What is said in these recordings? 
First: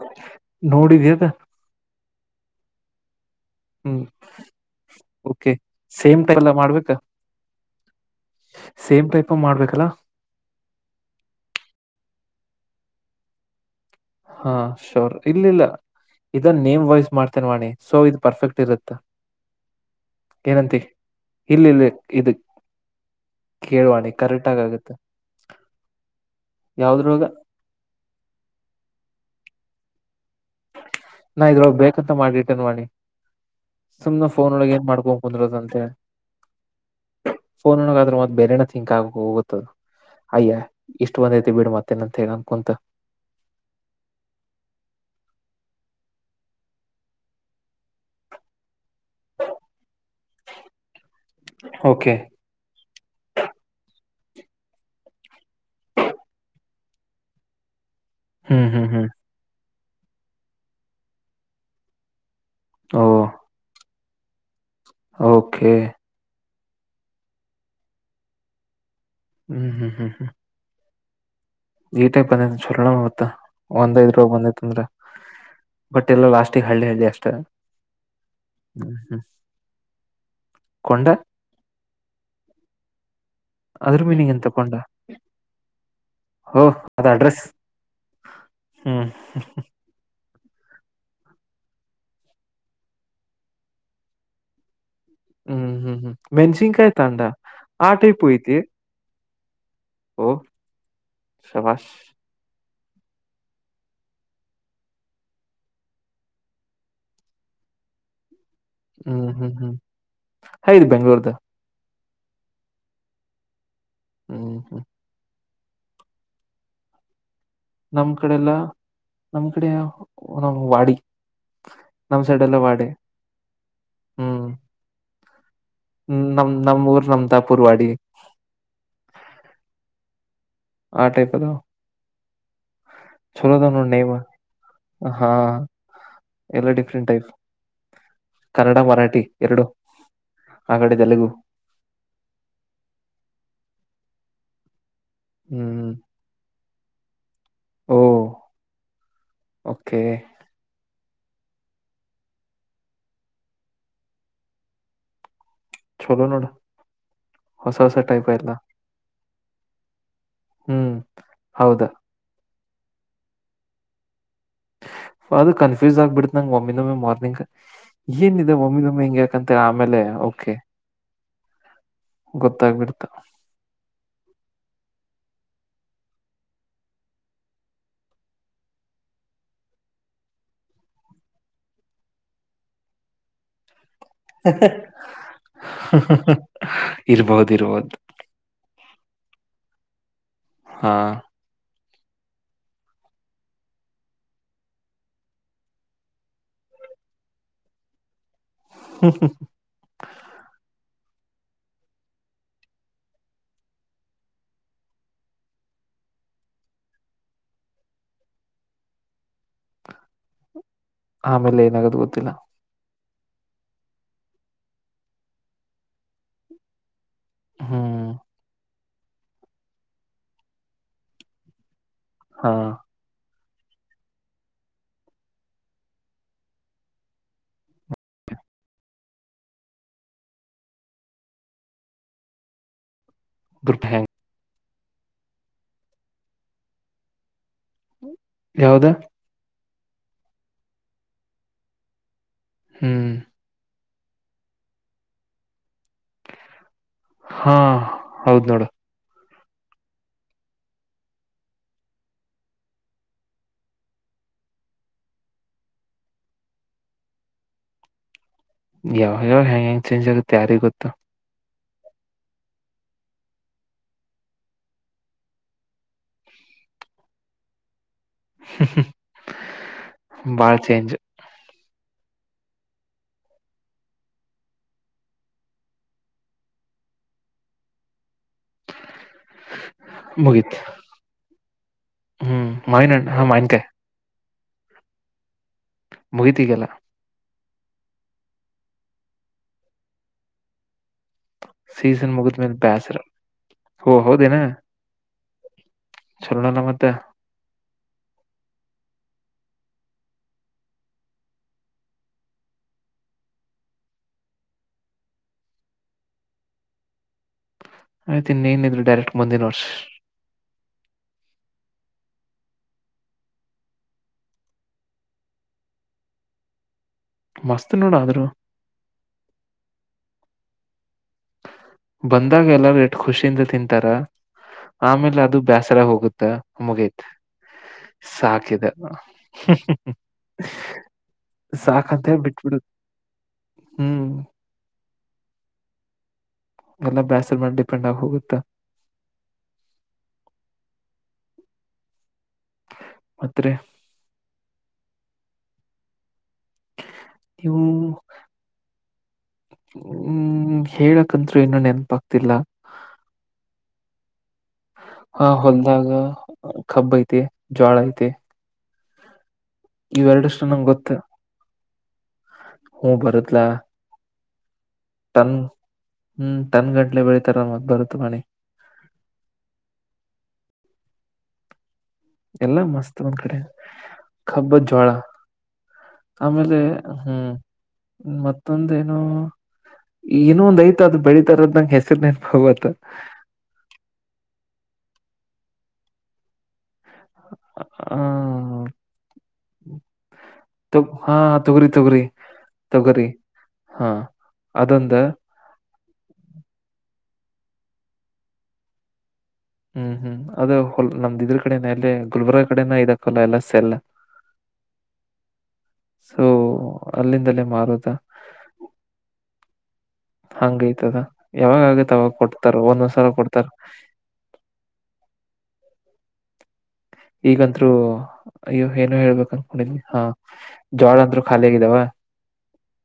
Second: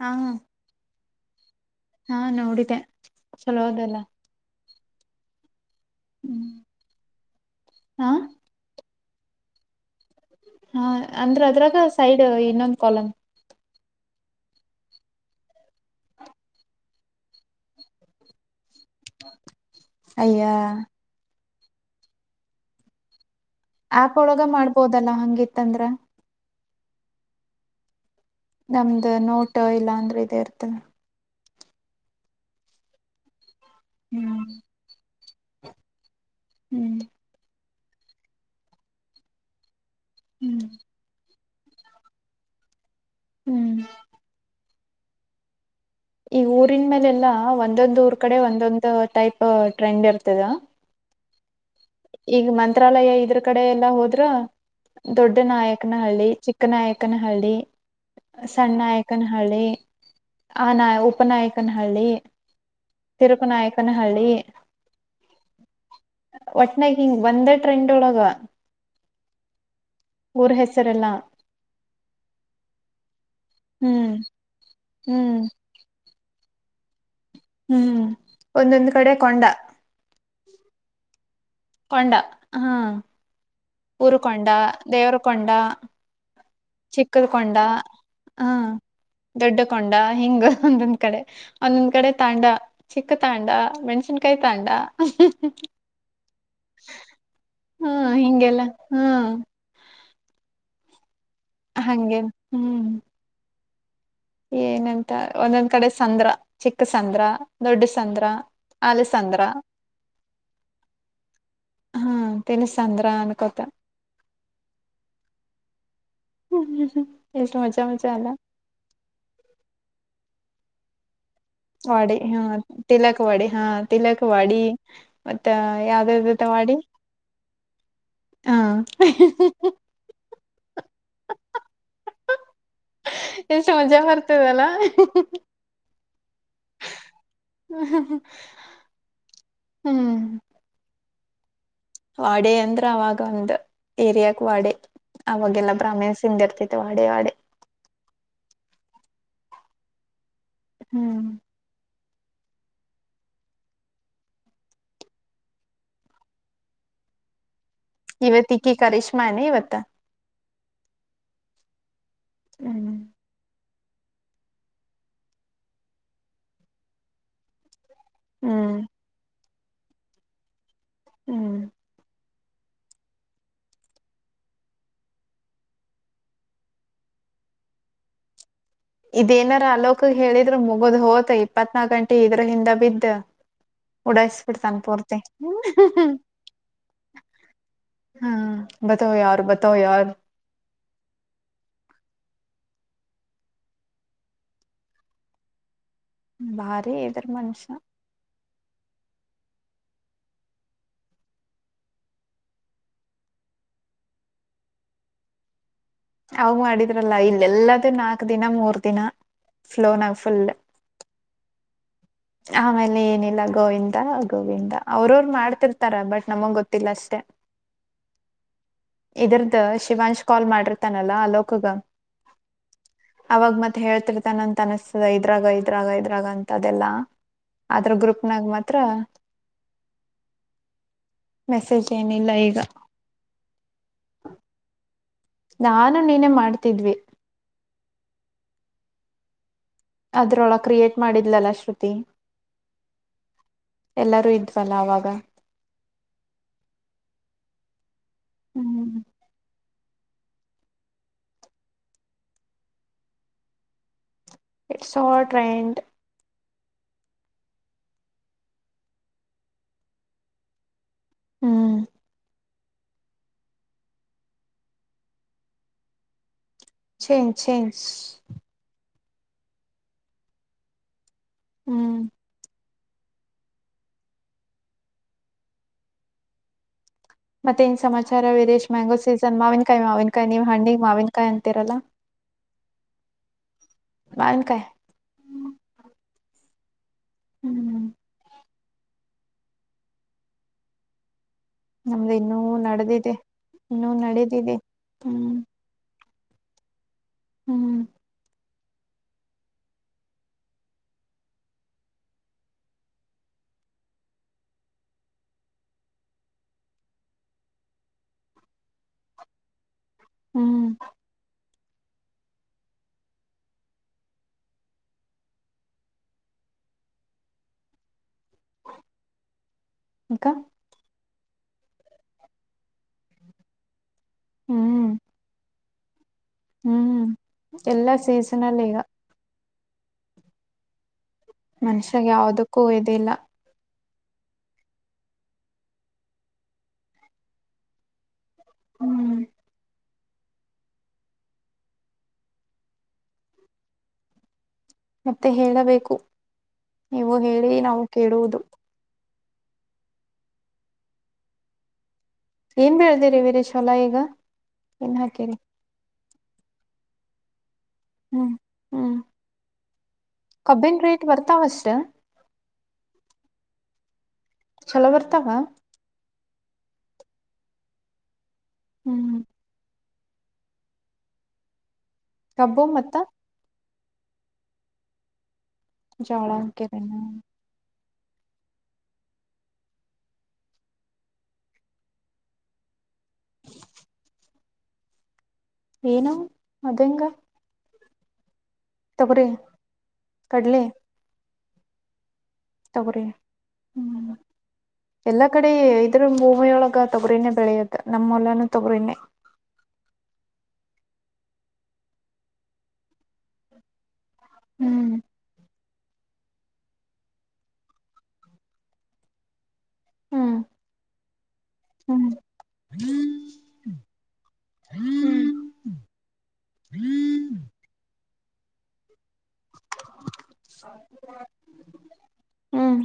ಹಾ ನೋಡಿದ್ಯದ ಹಾ ನೋಡಿದ್ದೆ ಚಲೋದಲ್ಲ ಕೆ ಸೇಮ್ ಟೈಲ್ಲ ಮಾಡ್ಬೇಕಾ ಹ ಸೇಮ್ ಟೈಪ್ ಅ್ಬೇಕಲ್ಲಾ ಹಾ ಅಂದ್ರೆ ಅದ್ರಾಗ ಸೈಡ್ ಇನ್ನೊಂದು್ ಕಾಲನ್ ಹಾ ಶೋರ್ ಇಲ್ಲ ಇಲ್ಲ ಇದ ನೇಮ್ ವೈಸ್ ಮಾಡ್ತೇನೆ ವಾಣಿ ಸೊ ಇದು ಪರ್ಫೆಕ್ಟ್ ಇರುತ್ತ ಅಯ್ಯ ಏನಂತ ಇಲ್ಲ ಇಲ್ಲಿ ಇದು ಕೇಳವಾಣಿ ಆಪ್ ಒಳಗ ಕರೆಕ್ಟ್ ಆಗ ಮಾಡ್ಬೋದಲ್ಲಾ ಹಂಗಿತ್ತಂದ್ರ ಯಾವದ್ರೋಗ ನಮ್ದ ನೋಟ ಇಲ್ಲ ಅಂದ್ರೆ ಇದೇ ಇರ್ತದೆ ನಾ ಇದ್ರೊಳಗೆ ಬೇಕಂತ ಮಾಡಿಟನ್ ಮಾಡಿ ಸುಮ್ನೆ ಹ್ಮ್ ಫೋನ್ೊಳಗೆ ಏನ್ ಮಾಡ್ಕೊಂಡು ಕುಂದರದ ಅಂತೆೇಳ ಹ್ಮ್ ಫೋನ್ ಒಣಗಾದ್ರೆ ಮದ್ ಬೇರೆಣ್ಣ ಥಿಂಕ್ ಆಗ ಹೋಗುತ್ತದು ಅಯ್ಯ ಹ್ಮ್ ಇಷ್ಟು ಒಂದ ತಿ ಬಿಡು ಮತ್ತೆನ ಅಂತ ಹೇಗ ಅನ್ ಕುಂತ ಹ್ಮ್ ಈ ಊರಿನ್ ಮೇಲೆ ಎಲ್ಲಾ ಒಂದೊಂದ್ ಊರ್ ಕಡೆ ಒಂದೊಂದ್ ಟೈಪ್ ಟ್ರೆಂಡ್ ಇರ್ತದ ಓಕೆ ಈಗ ಮಂತ್ರಾಲಯ ಇದ್ರ ಕಡೆ ಎಲ್ಲಾ ಹೋದ್ರ ದೊಡ್ಡ ನಾಯಕನ ಹಳ್ಳಿ ಚಿಕ್ಕ ನಾಯಕನ ಹಳ್ಳಿ ಹ್ಮ್ ಸಣ್ಣ ಹ್ಮ್ ಹ್ಮ್ ನಾಯಕನಹಳ್ಳಿ ಆ ನಾಯ ಉಪನಾಯಕನಹಳ್ಳಿ ಓ ತಿರುಪು ನಾಯ್ಕನಹಳ್ಳಿ ಓಕೆ ಒಟ್ನಾಗಿ ಹಿಂಗ ಒಂದೇ ಟ್ರೆಂಡ್ ಒಳಗ ಹ್ಮ್ ಹ್ಮ್ ಹ್ಮ್ ಹ್ಮ್ ಹೆಸರೆಲ್ಲ ಈ ಟೈಪ್ ಬಂದೈ ಜರ್ಣ ಮತ್ತ ಒಂದ್ ಹ್ಮ್ ಐದ್ ರೂಪ ಬಂದೈತ್ ಅಂದ್ರ ಹ್ಮ್ ಬಟ್ ಎಲ್ಲ ಲಾಸ್ಟಿಗೆ ಹಳ್ಳೆ ಹಳ್ಳಿ ಅಷ್ಟು ಹ್ಮ್ ಒಂದೊಂದ್ ಕಡೆ ಕೊಂಡ ಕೊಂಡ ಕೊಂಡ ಹ್ಮ ಅದ್ರ ಮೀನಿಂಗ್ ಎಂತ ಊರುಕೊೊಂಡ ಕೊಂಡ ದೇವರಕೊೊಂಡ ಹೋ ಅದ ಅಡ್ರೆಸ್ ಚಿಕ್ಕದಕೊಂಡ ಹ್ಮ ಹ್ಮ್ ದೊಡ್ಡ ಕೊಂಡ ಹಿಂಗ ಒಂದೊಂದ್ ಕಡೆ ಒಂದೊಂದ್ ಕಡೆ ತಾಂಡ ಚಿಕ್ಕ ತಾಂಡ ಮೆಣ್ಸಿನ್ಕಾಯಿ ತಾಂಡ ಹ್ಮ್ ಹ್ಮ್ ಹ್ಮ್ ಮೆಣಸಿನ್ಕಾಯ ತಾಂಡಾ ಆ ಹಾ ಟೈಪ್ ಯತಿ ಹಿಂಗೆಲ್ಲ ಹಾ ಹಓ ಹಂಗೇ ಹ್ಮ್ ಏನಂತ ಒಂದೊಂದ್ ಕಡೆ ಸಂದ್ರ ಚಿಕ್ಕಸಂದ್ರ ದೊಡ್ಡಸಂದ್ರ ಹ್ಮ್ ಅಲಸಂದ್ರ ಹ್ಮ್ ಹ್ಮ್ ಹ ಇದು ಬೆಂಗ್ಳೂರ್ದ ಹಾ ತಿನ್ನಿಸ್ಂದ್ರ ಅನ್ಕೊತ ಹ್ಮ ಹ್ಮ ಹ್ಮ ಹ್ಮ್ಮ್ ಎಷ್ಟ ಮಾಡ ನಮ್ ಕಡೆಲ್ಲ ನಮ್ ಕಡೆ ನ ವಾಡಿ ವಡಿ ನಮ್ ಹಾ ಸೈಡ್ ಎಲ್ಲ ವಾಡಿ ತಿಲಕವಾಡಿ ಹಾ ಹ್ಮ್ ತಿಲಕವಾಡಿ ಮತ್ತ ಯಾವ್ದತೆ ನಮ್ ಮಾಡಡಿ ನಮ್ ಊರ್ ನಮ್ ತಾಪೂರ್ ವಾಡಿ ಹಾ ಆ ಟೈಪದಾವ ಚೊಲೋ ತ ಎಷ್ಟು ಮಜಾ ನೇಮ ಬರ್ತದಲ್ಲ ಹಾ ಎಲ್ಲ ಡಿಫ್ರೆಂಟ್ ಟೈಪ್ ಕನ್ನಡ ಮರಾಠಿ ಎರಡು ಹ್ಮ್ ಆ ಕಡೆ ತೆಲುಗು ವಾಡೆ ಅಂದ್ರ ಅವಾಗ ಒಂದ್ ಏರಿಯಾಕ್ ವಾಡೆ ಅವಾಗೆಲ್ಲಾ ಹ್ಮ್. ಬ್ರಾಹೀಣ್ಸ್ಿಂದ ಇರ್ತೈತೆ ವಾಡ ವಾ ಓ ಓಕೆ ಹ್ಮ್ ಚಲೋ ನೋಡ ಹೊಸ ಹೊಸ ಟೈಪ್ ಎಲ್ಲ ಇವತ್ತ ಈಕ್ಕಿ ಕಶ್ಮಾನೆ ಇವತ್ತ ಹ್ಮ್ ಹೌದಾ ಹ್ಮ್ ಅದು ಕನ್ಫ್ಯೂಸ್ ಆಗ್ಬಿಡತ ನಂಗೆ ಒಮ್ಮಿಿನೊಮ್ಮೆ ಮಾರ್ನಿಂಗ್ ಏನಿದೆ ಹ್ಮ್ ಒಮ್ಮಿನೊಮ್ಮೆ ಹಿಂಗಗೆ ಂತ ಆಮೇಲೆ ಕೆ ಹ್ಮ್ ಗೊತ್ತಾಗಬಿಡ್ತಾ ಇದೇನಾರ ಅಲೋಕ ಹೇಳಿದ್ರರು ಮುಗದ್ ಹೋತ ಇಪ್ಪತ್ನಾಕ ಗಂಟೆ ಇದ್ರ ಹಿಂದ ಬಿದ್ದ ಉಡಸ್ಪಡ್ತಾನ ಪರತೆ ಇರ್ಬಹುದು ಇರ್ಬಹುದು ಹ್ಮ್ ಬತವ ಯಾರು ಬತೋ ಯಾರು ಹಾ ಭಾರಿ ಇದರ ಮನುಷ್ಯ ಹ್ಮ್ ಹ್ಮ್ ಅವ ಮಾಡಿದ್ರಲ್ಲ ಇಲ್ಲೆಲ್ಲದ ನಾಕ್ ದಿನ ಮೂರ್ ದಿನ ಫ್ಲೋನಾಗ ಫುಲ್ ಆಮೇಲೆ ಏನಾಗದು ಗೊತ್ತಿಲ್ಲ ಆಮೇಲೆ ಏನಿಲ್ಲ ಗೋವಿಂದ ಗೋವಿಂದ ಅವ್ರವರು ಮಾಡ್ತಿರ್ತಾರ ಬಟ್ ನಮಗ್ ಗೊತ್ತಿಲ್ಲ ಅಷ್ಟೇ ಹ್ಮ್ ಇದ್ದರಿಂದ್ದು ಶಿವಾಂಚ್ ಕಾಲ್ ಮಾಡಿರ್ತಾನಲ್ಲಾ ಅಲೋಕಿಗೆ ಹಾ ಅವಾಗ ಮತ್ತೆ ಹೇಳ್ತಿರ್ತಾನ ಅಂತ ಅನಿಸ್ತದ ಇದ್ರಾಗ ಇದ್ರಾಗ ಇದ್ರಾಗ ಅಂತ ಅದೆಲ್ಲಾ ಅದ್ರ ಗ್ರೂಪ್ನಾಗ ಮಾತ್ರ [inaudible] ಮೆಸೇಜ್ ಏನಿಲ್ಲ ಈಗ [unintelligible] ನಾನು ನೀನೇ ಮಾಡ್ತಿದ್ವಿ ಯಾವುದು ಅದ್ರೊಳ ಕ್ರಿಯೇಟ್ ಮಾಡಿದ್ಲಲ್ಲ ಶ್ರುತಿ ಹ್ಮ್ ಎಲ್ಲಾರೂ ಇದ್ವಲ್ಲ ಅವಾಗ ಹಾ ಹೌದ್ ನೋಡು ಹ್ಮ್ ಇಟ್ಸ್ ಆಲ್ ಟ್ರೆಂಡ್ ಯಾವಾಗ ಯಾವ ಹೆಂಗ್ ಹೆಂಗ್ ಚೇಂಚ್ ಆಗುತ್ತೆ ಯಾರಿಗೆ ಗೊತ್ತು ಹ್ಮ್ ಚೇಂಜ್ ಚೇಂಜ್ ಬಾಳ ಚೇಂಜ್ ಹ್ಮ್ ಮತ್ತೆ ಏನ್ ಸಮಾಚಾರ ವೀರೇಶ್ ಮ್ಯಾಂಗೋ ಸೀಸನ್ ಮಾವಿನಕಾಯಿ ಮಾವಿನ ಕಾಯಿ ನೀವ ಮುಗೀತ್ ಹಣ್ಣಿಗೆ ಮಾವಿನ ಕಾಯಿ ಅಂತಿರಲ್ಲ ಮಾವಿನ್ಣ ಹಣ್ಣು ಮಾವಿನಕಾಯಿ ಮಾವಿನಕಾಯಿ ಮುಗೀತು ಈವಾಗ ಎಲ್ಲಾ ಹ್ಮ್ ಹ್ಮ ನಮ್ದು ಸೀಸನ್ ಇನ್ನೂ ಮುಗಿದ್ಮೇಲೆ ಬ್ಯಾಸರ ನಡೆದಿದೆ ಇನ್ನೂ ಓ ಹೌದೇನೋ ನಡೆದಿದೆ ಹ್ಮ್ ಚಲೋನೆ ಮತ್ತೆ ಹ್ಮ್ ಆಯ್ತ ಇನ್ನೇನಿದ್ರೂ ಡೈರೆಕ್ಟ್ ಮುಂದಿನ್ ವರ್ಷ್ ಹ್ಮ್ ಮಸ್ತ್ ನೋಡ ಆದ್ರನು ಯಾಕ ಬಂದಾಗ ಎಲ್ಲಾರೂ ಎಷ್ಟ ಖುಷಿಯಿಂದ ತಿಂತಾರ ಹ್ಮ್ ಆಮೇಲೆ ಅದು ಬೇಸರ ಆಗೋಗುತ್ತೆ ಹ್ಮ್ ಮುಗಿತ್ತು ಎಲ್ಲಾ ಸೀಸನಲ್ ಸಾಕ್ಯಿದು ಈಗ ಮನುಷ್ಯಾಗ ಸಾಕಂರೆ ಬಿಟ್ಬಿಬಿಡು ಯಾವದಕ್ಕೂ ಇದಿಲ್ಲ ಹ್ಮ್ ಎಲ್ಲ ಬೇಸರ್ ಮಾಡಿ ಡಿಪೆಂಡ್ ಆಗಿಹೋಗುತೆ ಹ್ಮ್ ಮತ್ತೆ ಮತ್ತೆ ಹೇಳಬೇಕು ನೀವು ಹೇಳಿ ನಾವು ಕೇಳುವುದು ಹ್ಮ್ ಹೇಳಕಂತ ಏನು ನೆನಪಾಗ್ತಿಲ್ಲ ಏನ್ ಬೆಳ್ದಿರಿ ವೀರೇಶ್ ಹೊಲ ಈಗ ಏನ್ ಹಾಕಿರಿ ಹಾ ಹೊಲ್ದಾಗ ಕಬ್ಬು ಐತಿ ಜೋಳ ಐತಿ ಹ್ಮ್ ಹ್ಮ್ ಇವೆರಡಷ್ಟು ನಂಗೆ ಕಬ್ಬಿನ ರೇಟ್ ಬರ್ತಾವಷ್ಟ ಹ್ಮ್ ಬರುತ್ಲ ಚಲೋ ಬರ್ತಾವ ಹ್ಮ್ ಟನ್ ಗಂಟ್ಲೆ ಬೆಳತಾರ ಮತ್ ಬರುತ್ತ ಬಣಿ [unintelligible] ಹ್ಮ್ ಎಲ್ಲಾ ಕಬ್ಬು ಮತ್ತ ಮಸ್ತ್ ಒಂದ ಕಡೆ ಕಬ್ಬು ಜೋಳ ಜೋಳ ಆಮೇಲೆ ಹಾಕಿರೇನ ಹ್ಮ್ ಮತ್ತೊಂದ ಏನು ಇನೊಂದ ಐ್ತ ಅ್ ಬೆಳಿತಾರದ್ ನಂಗೆ ಹೆಸರ ನೆನಪು ಆಗ್ತಿಲ್ಲ ಹ ಏನು ಅದಂಗ ಹ ತೊಗರಿ ಕಡಲೆ ಹಾ ತೊಗರಿ ತೊಗರಿ ತೊಗರಿ ಹಾ ಅದೊಂದ ಆ ಕಡೆ ಇದ್ರ ಭೂಮಿಯೊಳಗ ತೊಗ್ರನೇ ಬೆಳೆಯದ ನಮ್ಮನೂ ತೊಗ್ರನೇ ಹ್ಮ್ ಹ್ಮ್ ಅದ ಹೊ ನಮ್ದ ಇದ್ರ ಕಡೆ ಅಲ್ಲೇ ಗುಲ್ಬರ್ಗ ಕಡೆನ ಇದಕಲ್ಲ ಎಲ್ಲ ಸ ಎಲ್ಲ ಹ್ಮ್ ಸೊ ಅಲ್ಲಿಂದಲೇ ಮಾರುದಾ ಹ್ಮ್ ಯಾವಾಗ ಆಗತ ಹ್ಮ್ ಆವಾಗ ಕೊಡ್ತಾರ ಒಂದ್ ಒಂದು ಸಲ ಕೊಡ್ತಾರ ಹ್ಮ್ ಹ್ಮ್ ಈಗಂದ್ರು ಅ ಏನು ಹೇಳ್ಬೇಕಂತ ಹಾ ಜೋಳ ಅಂದರು ಖಾಲಿ ಆಗಿದ್ದಾವ ಹ್ಮ್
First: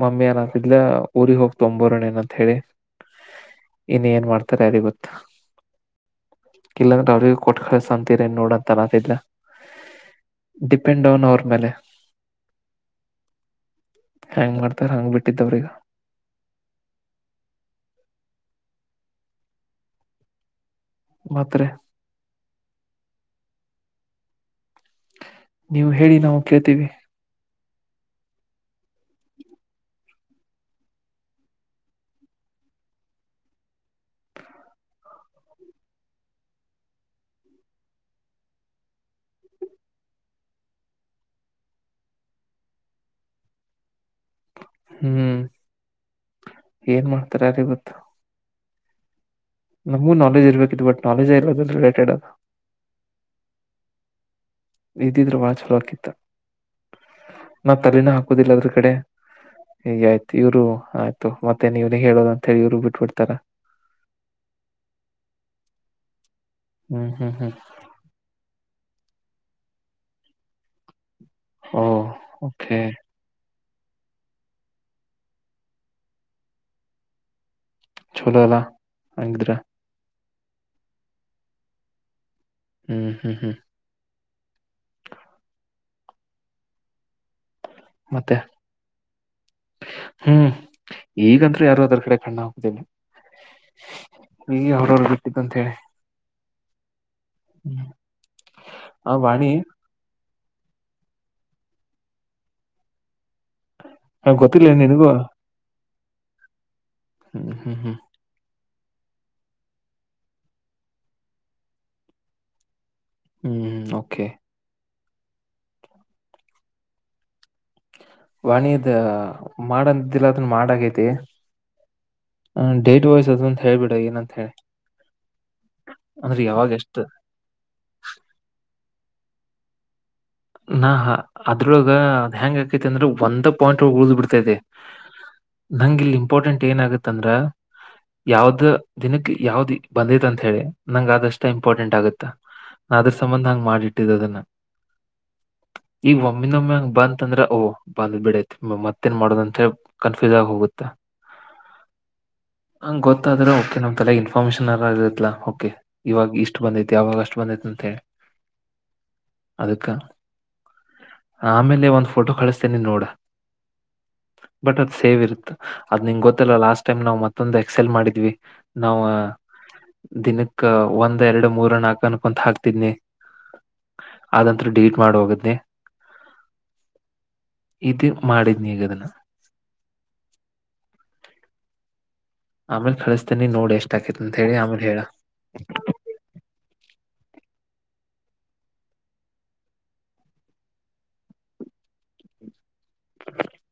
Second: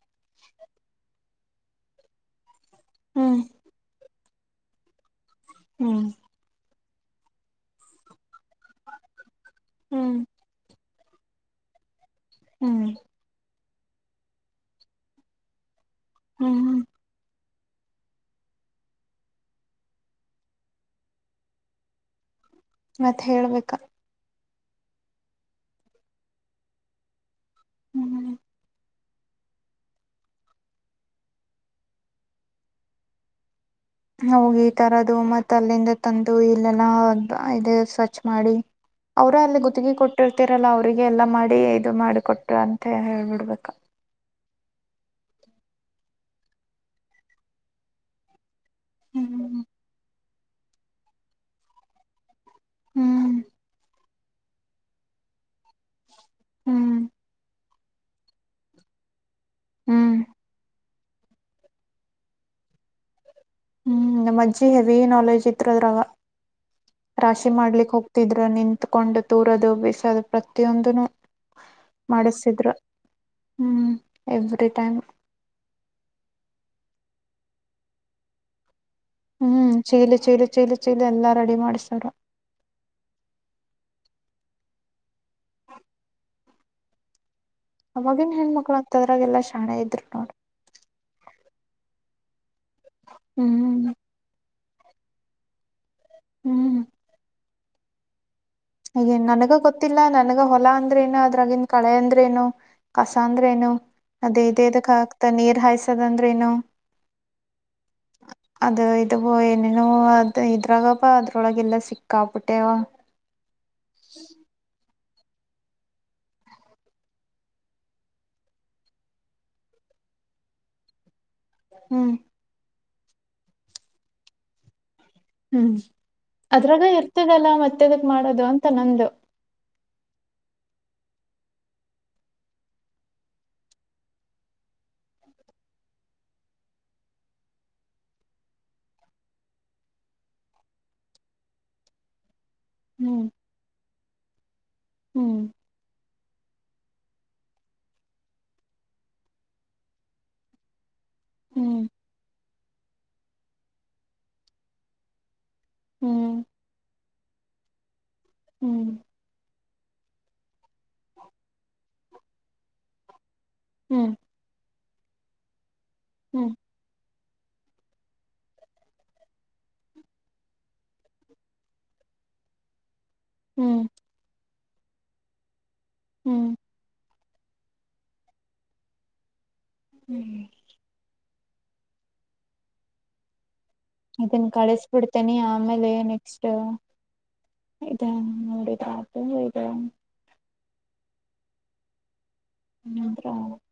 ಮಮ್ಮಿ ಏನ ಆತಿದ್ಲ ಊರಿಗೆಗ್ ಹೋಗ್ ತೊಂಬರ್ಣ ಏನಂತ ಹೇಳಿ ಇನ್ನು ಏನ್ ಮಾಡ್ತಾರೆ ಯಾರಿಗೆ ಗೊತ್ತ ಹ್ಮ್ ಇಲ್ಲಾಂದ್ರೆ ಅವ್ರಿಗೆ ಕೊಟ್ಟ ಕಲಸ ಅಂತರ ನೋಡಂತ ಅತಿದ್ರ ಹ್ಮ್ ಡಿ ಪಿಂಡವನ್ ಅವ್ರ ಮೇಲೆ [unintelligible] ಹ್ಮ್ ಹೆಂಗ್ ಮಾಡ್ತಾರೆ ಹಂಗಗೆ ಬಿಟ್ಟಿದ್ದ ಅವರಿಗೆ ಹ್ಮ್ ಮಾತ್ ಮತ್ತೆ ಹೇಳ್ಬೇಕಾ ನೀವು ಹೇಳಿ ನಾವು ಕೇಳ್ತೀವಿ ಹ್ಮ್ ಹೋಗಿ ಈ ತರದು ಮತ್ತ ಅಲ್ಲಿಂದ ತಂದು ಇಲ್ಲೆಲ್ಲ ಇ ಸ್ವಚ್ ಮಾಡಿ ಅವ್ರ ಅಲ್ಲಿ ಗುತ್ತಿಗೆ ಕೊಟ್ಟಿರ್ತರಲ್ಲ ಅವ್ರರಿಗೆ ಎಲ್ಲ ಮಾಡಿ ಇದು ಮಾಡಿಕೊಟ್ಟು ಅಂತ ಹೇಳ್ಬಿಡ್ಬೇಕಾ ಹ್ಮ್ ಏನ್ ಮಾಡ್ತಾರಾರವತ್ತು ಹ್ಮ್ ನಮಗೂ ನಾಲೆಜ್ ಇರ್ಬೇಕಿತ್ತು ಬಟ್ ನಾಲೆಜ್ ಇಲ್ಲದ್ರ ರಿಲೇಟೆಡ್ ಹ್ಮ್ ಇದಿದ್ರರು ಬಾಲ ಚಲೋ ಆಗಿತ್ತು ಹ್ಮ್ ನಾ ತಲೆನ ಹಾಕೋದಿಲ್ಲ ಅದರ ಕಡೆ ಹೀಗ ಆಯ್ತು ಇವರು ಆಯ್ತು ಮತ್ತೆ ನೀವಿಗೆ ಹೇಳೋದ ಅಂತ ಹೇಳಿ ಇಬ್ಬರು ಬಿಟ್ಬಿಡ್ತಾರ ಹ್ಮ್ ನಮ್ಮ ಅಜ್ಜಿ ಹೆವಿ ನಾಲೆಜ್ ಇತ್ ಅದ್ರ ಹ್ಮ್ ಹ್ಮ್ ಹ್ಮ್ ರಾಶಿ ಮಾಡ್ಲಿಕ್ ಹೋಗ ಇದ್ರ ನಿತ್ಕೊಂಡು ತೂರದು ಬಿಸದು ಪ್ರತಿಯೊಂದನು ಓಹ್ ಮಾಡಿಸಿದ್ರು ಓಕೆ ಹ್ಮ್ ಎಟ್ ಟೈಮ್ ಚಲೋ ಆಗದ ಹ್ಮ್ ಚೀಲಿ ಚೀಲಿ ಚೀಲಿ ಚೀಲಿ ಎಲ್ಲಾ ರೆಡಿ ಮಾಡ್ಸತಾರ ಹ್ಮ್ ಹ್ಮ್ ಹ್ಮ್ [unintelligible] ಆಮಗನ್ ಮತ್ತೆ ಹೆಣ್ಣ್ಮಕ್ಳ ಅಂತದ್ರಾಗ ಎಲ್ಲಾ ಶಾಣೆ ಇದ್ರು ನೋಡ ಈಗಂತ ಯಾರು ಅದರ ಕಡೆ ಕಣ್ಣ ಹೋಗ್ತೇನನೆ ಹ್ಮ್ ಈಗ ಹೊರವ ಬಿಟ್ಟ್ ಅಂತ ಹೇಳಿ ಹ್ಮ್ ಹ್ಮ್ ಈ ಆ ವಾಣಿ ನನಗ ಗೊತ್ತಿಲ್ಲ ನನಗ ಹೊಲ ಅಂದ್ರೆ ಏನು ಅದ್ರಾಗಿನ್ ಕಳೆ ಅಂದ್ರೇಏನು ಕಸ ಅಂದ್ರೇನು ಹ ಗೊತ್ತಿಲ್ಲ ಅದದೇದಕ್ಕ ನಿನಗೂ ಆಕ್ತ ನೀರ್ ಹಾಯಸದಂದ್ರೇನು ಹ್ಮ್ ಹ್ಮ್ ಹ್ಮ್ ಅದು ಇದು ಬ ಏನೇನೋ ಅದು ಇದ್ರಾಗ ಬಾ ಅದ್ರೊಳಗೆ ಎಲ್ಲ ಸಿಕ್ಕ ಆಕ್ಬಿಟ್ಟೆವ ಹ್ಮ್ ಓಕೆ ವಾಣಿದ ಮಾಡಂದಿಲ್ಲ ಅದನ್ ಮಾಡಗೈತಿ ಹ್ಮ್ ಹ ಡೇಟ್ ವೈಸ್ ಅದ ಅಂತ ಹ ಹೇಳಳ್ಬಿಡ ಏನಂತ ಹೇಳಿ ಹ್ಮ್ ಅಂದ್ರೆ ಯಾವಾಗ ಅದ್ರಾಗ ಎಷ್ಟ ಇರ್ತದಲ್ಲ ಮತ್ತೆದಕ್ ಮಾಡೋದು ಅಂತ ನಂದು ನಾ ಅದ್ರೊಳ ಹೆಂಗ ಆಕೈತಿ ಅಂದ್ರೆ ಒಂದ ಪಾಯಿಂಟ್ ಉಳ್ದ್ ಬಿಡ್ತೈತೆ ನಂಗ ಇಲ್ಲಿ ಇಂಪಾರ್ಟೆಂಟ್ ಏನ ಆಗತ್ತಂದ್ರ ಯಾವ್ದ ದಿನಕ್ಕೆ ಯಾವ್ದ್ ಬಂದೈತಂತ ಹೇಳಿ ನಂಗ ಅಷ್ಟ ಇಂಪಾರ್ಟೆಂಟ್ ಆಗತ್ತಾ ನಾ ಅದ್ರ ಹ್ಮ್ ಸಂಬಂಧ ಹಂಗ್ ಮಾಡಿಟ್ಟಿದ್ದ ಅದನ್ನ ಹ್ಮ್ ಈಗ ಒಮ್ಮಿನೊಮ್ಮೆ ಹಂಗ್ ಬಂತ ಅಂದ್ರೆ ಓ್ ಬಂದ್ ಬಿಡೈತಿ ಮತ್ತೇನ್ ಮಾಡೋದಂದ್ರ ಕನ್ಫ್ಯೂಸ್ ಆಗಿ ಹೋಗುತ್ತಾ ಹ್ಮ್ ಹಂಗ ಗೊತ್ತಾದ್ರೆ ಓಕೆ ನಮ್ ತಲೆ ಇನ್ಫಾರ್ಮೇಶನ್ ಇರುತ್ತಾ ಓಕೆ ಇವಾಗ ಹ್ಮ್ ಇಷ್ಟ ಅಷ್ಟ ಬಂದೈತಿ ಯಾವಾಗ ಅಷ್ಟ ಬಂದೈತ್ತ ಅಂತೆ ಹ್ಮ್ ಅದಕ್ಕೆ ಆಮೇ ಒಂದಂದು ಫೋಟೋ ಕಳಿಸ್ತೇನೆಿ ನೋಡ ಹ್ಮ್ ಬಟ್ ಅದ್ ಸೇವ್ ಇರುತ್ ಅದ್ ನಿಂ್ ಹ್ಮ್ ಗೊತ್ತಿಲ್ಲ ಲಾಸ್ಟ್ ಟೈಮ್ ನಾವ್ ಮತ್ತ ತೊಂದು ಎಕ್ಸೆಲ್ ಮಾಡಿದ್ವಿ ನಾವು ದಿನಕ್ಕ ಒಂದ್ ಎರಡು ಮೂರ ನಾಕು ಅನ್ಕೊಂತ ಹಾಕ್ತಿದ್ನಿ ಹ್ಮ್ ಅಂತರ ಡಿಲೀಟ್ ಮಾಡ ಹೋಗದ್ನೇ ಹ್ಮ್ ಇದು ಮಾಡಿದ ನೀಗ ಅದನ್ನು ಹ್ಞೂ ಆಮೇಲೆ ಕಳಿಸತೇನೆ ನೀ ನೋ ಎಷ್ಟು ಇದನ್ನ ಕಳಿಸ್ಬಿಡ್ತೇನೆ ಆಮೇಲೆ ನೆಕ್ಸ್ಟ್ ಇದಾ ನೋಡಿಿದ ಅ ಹ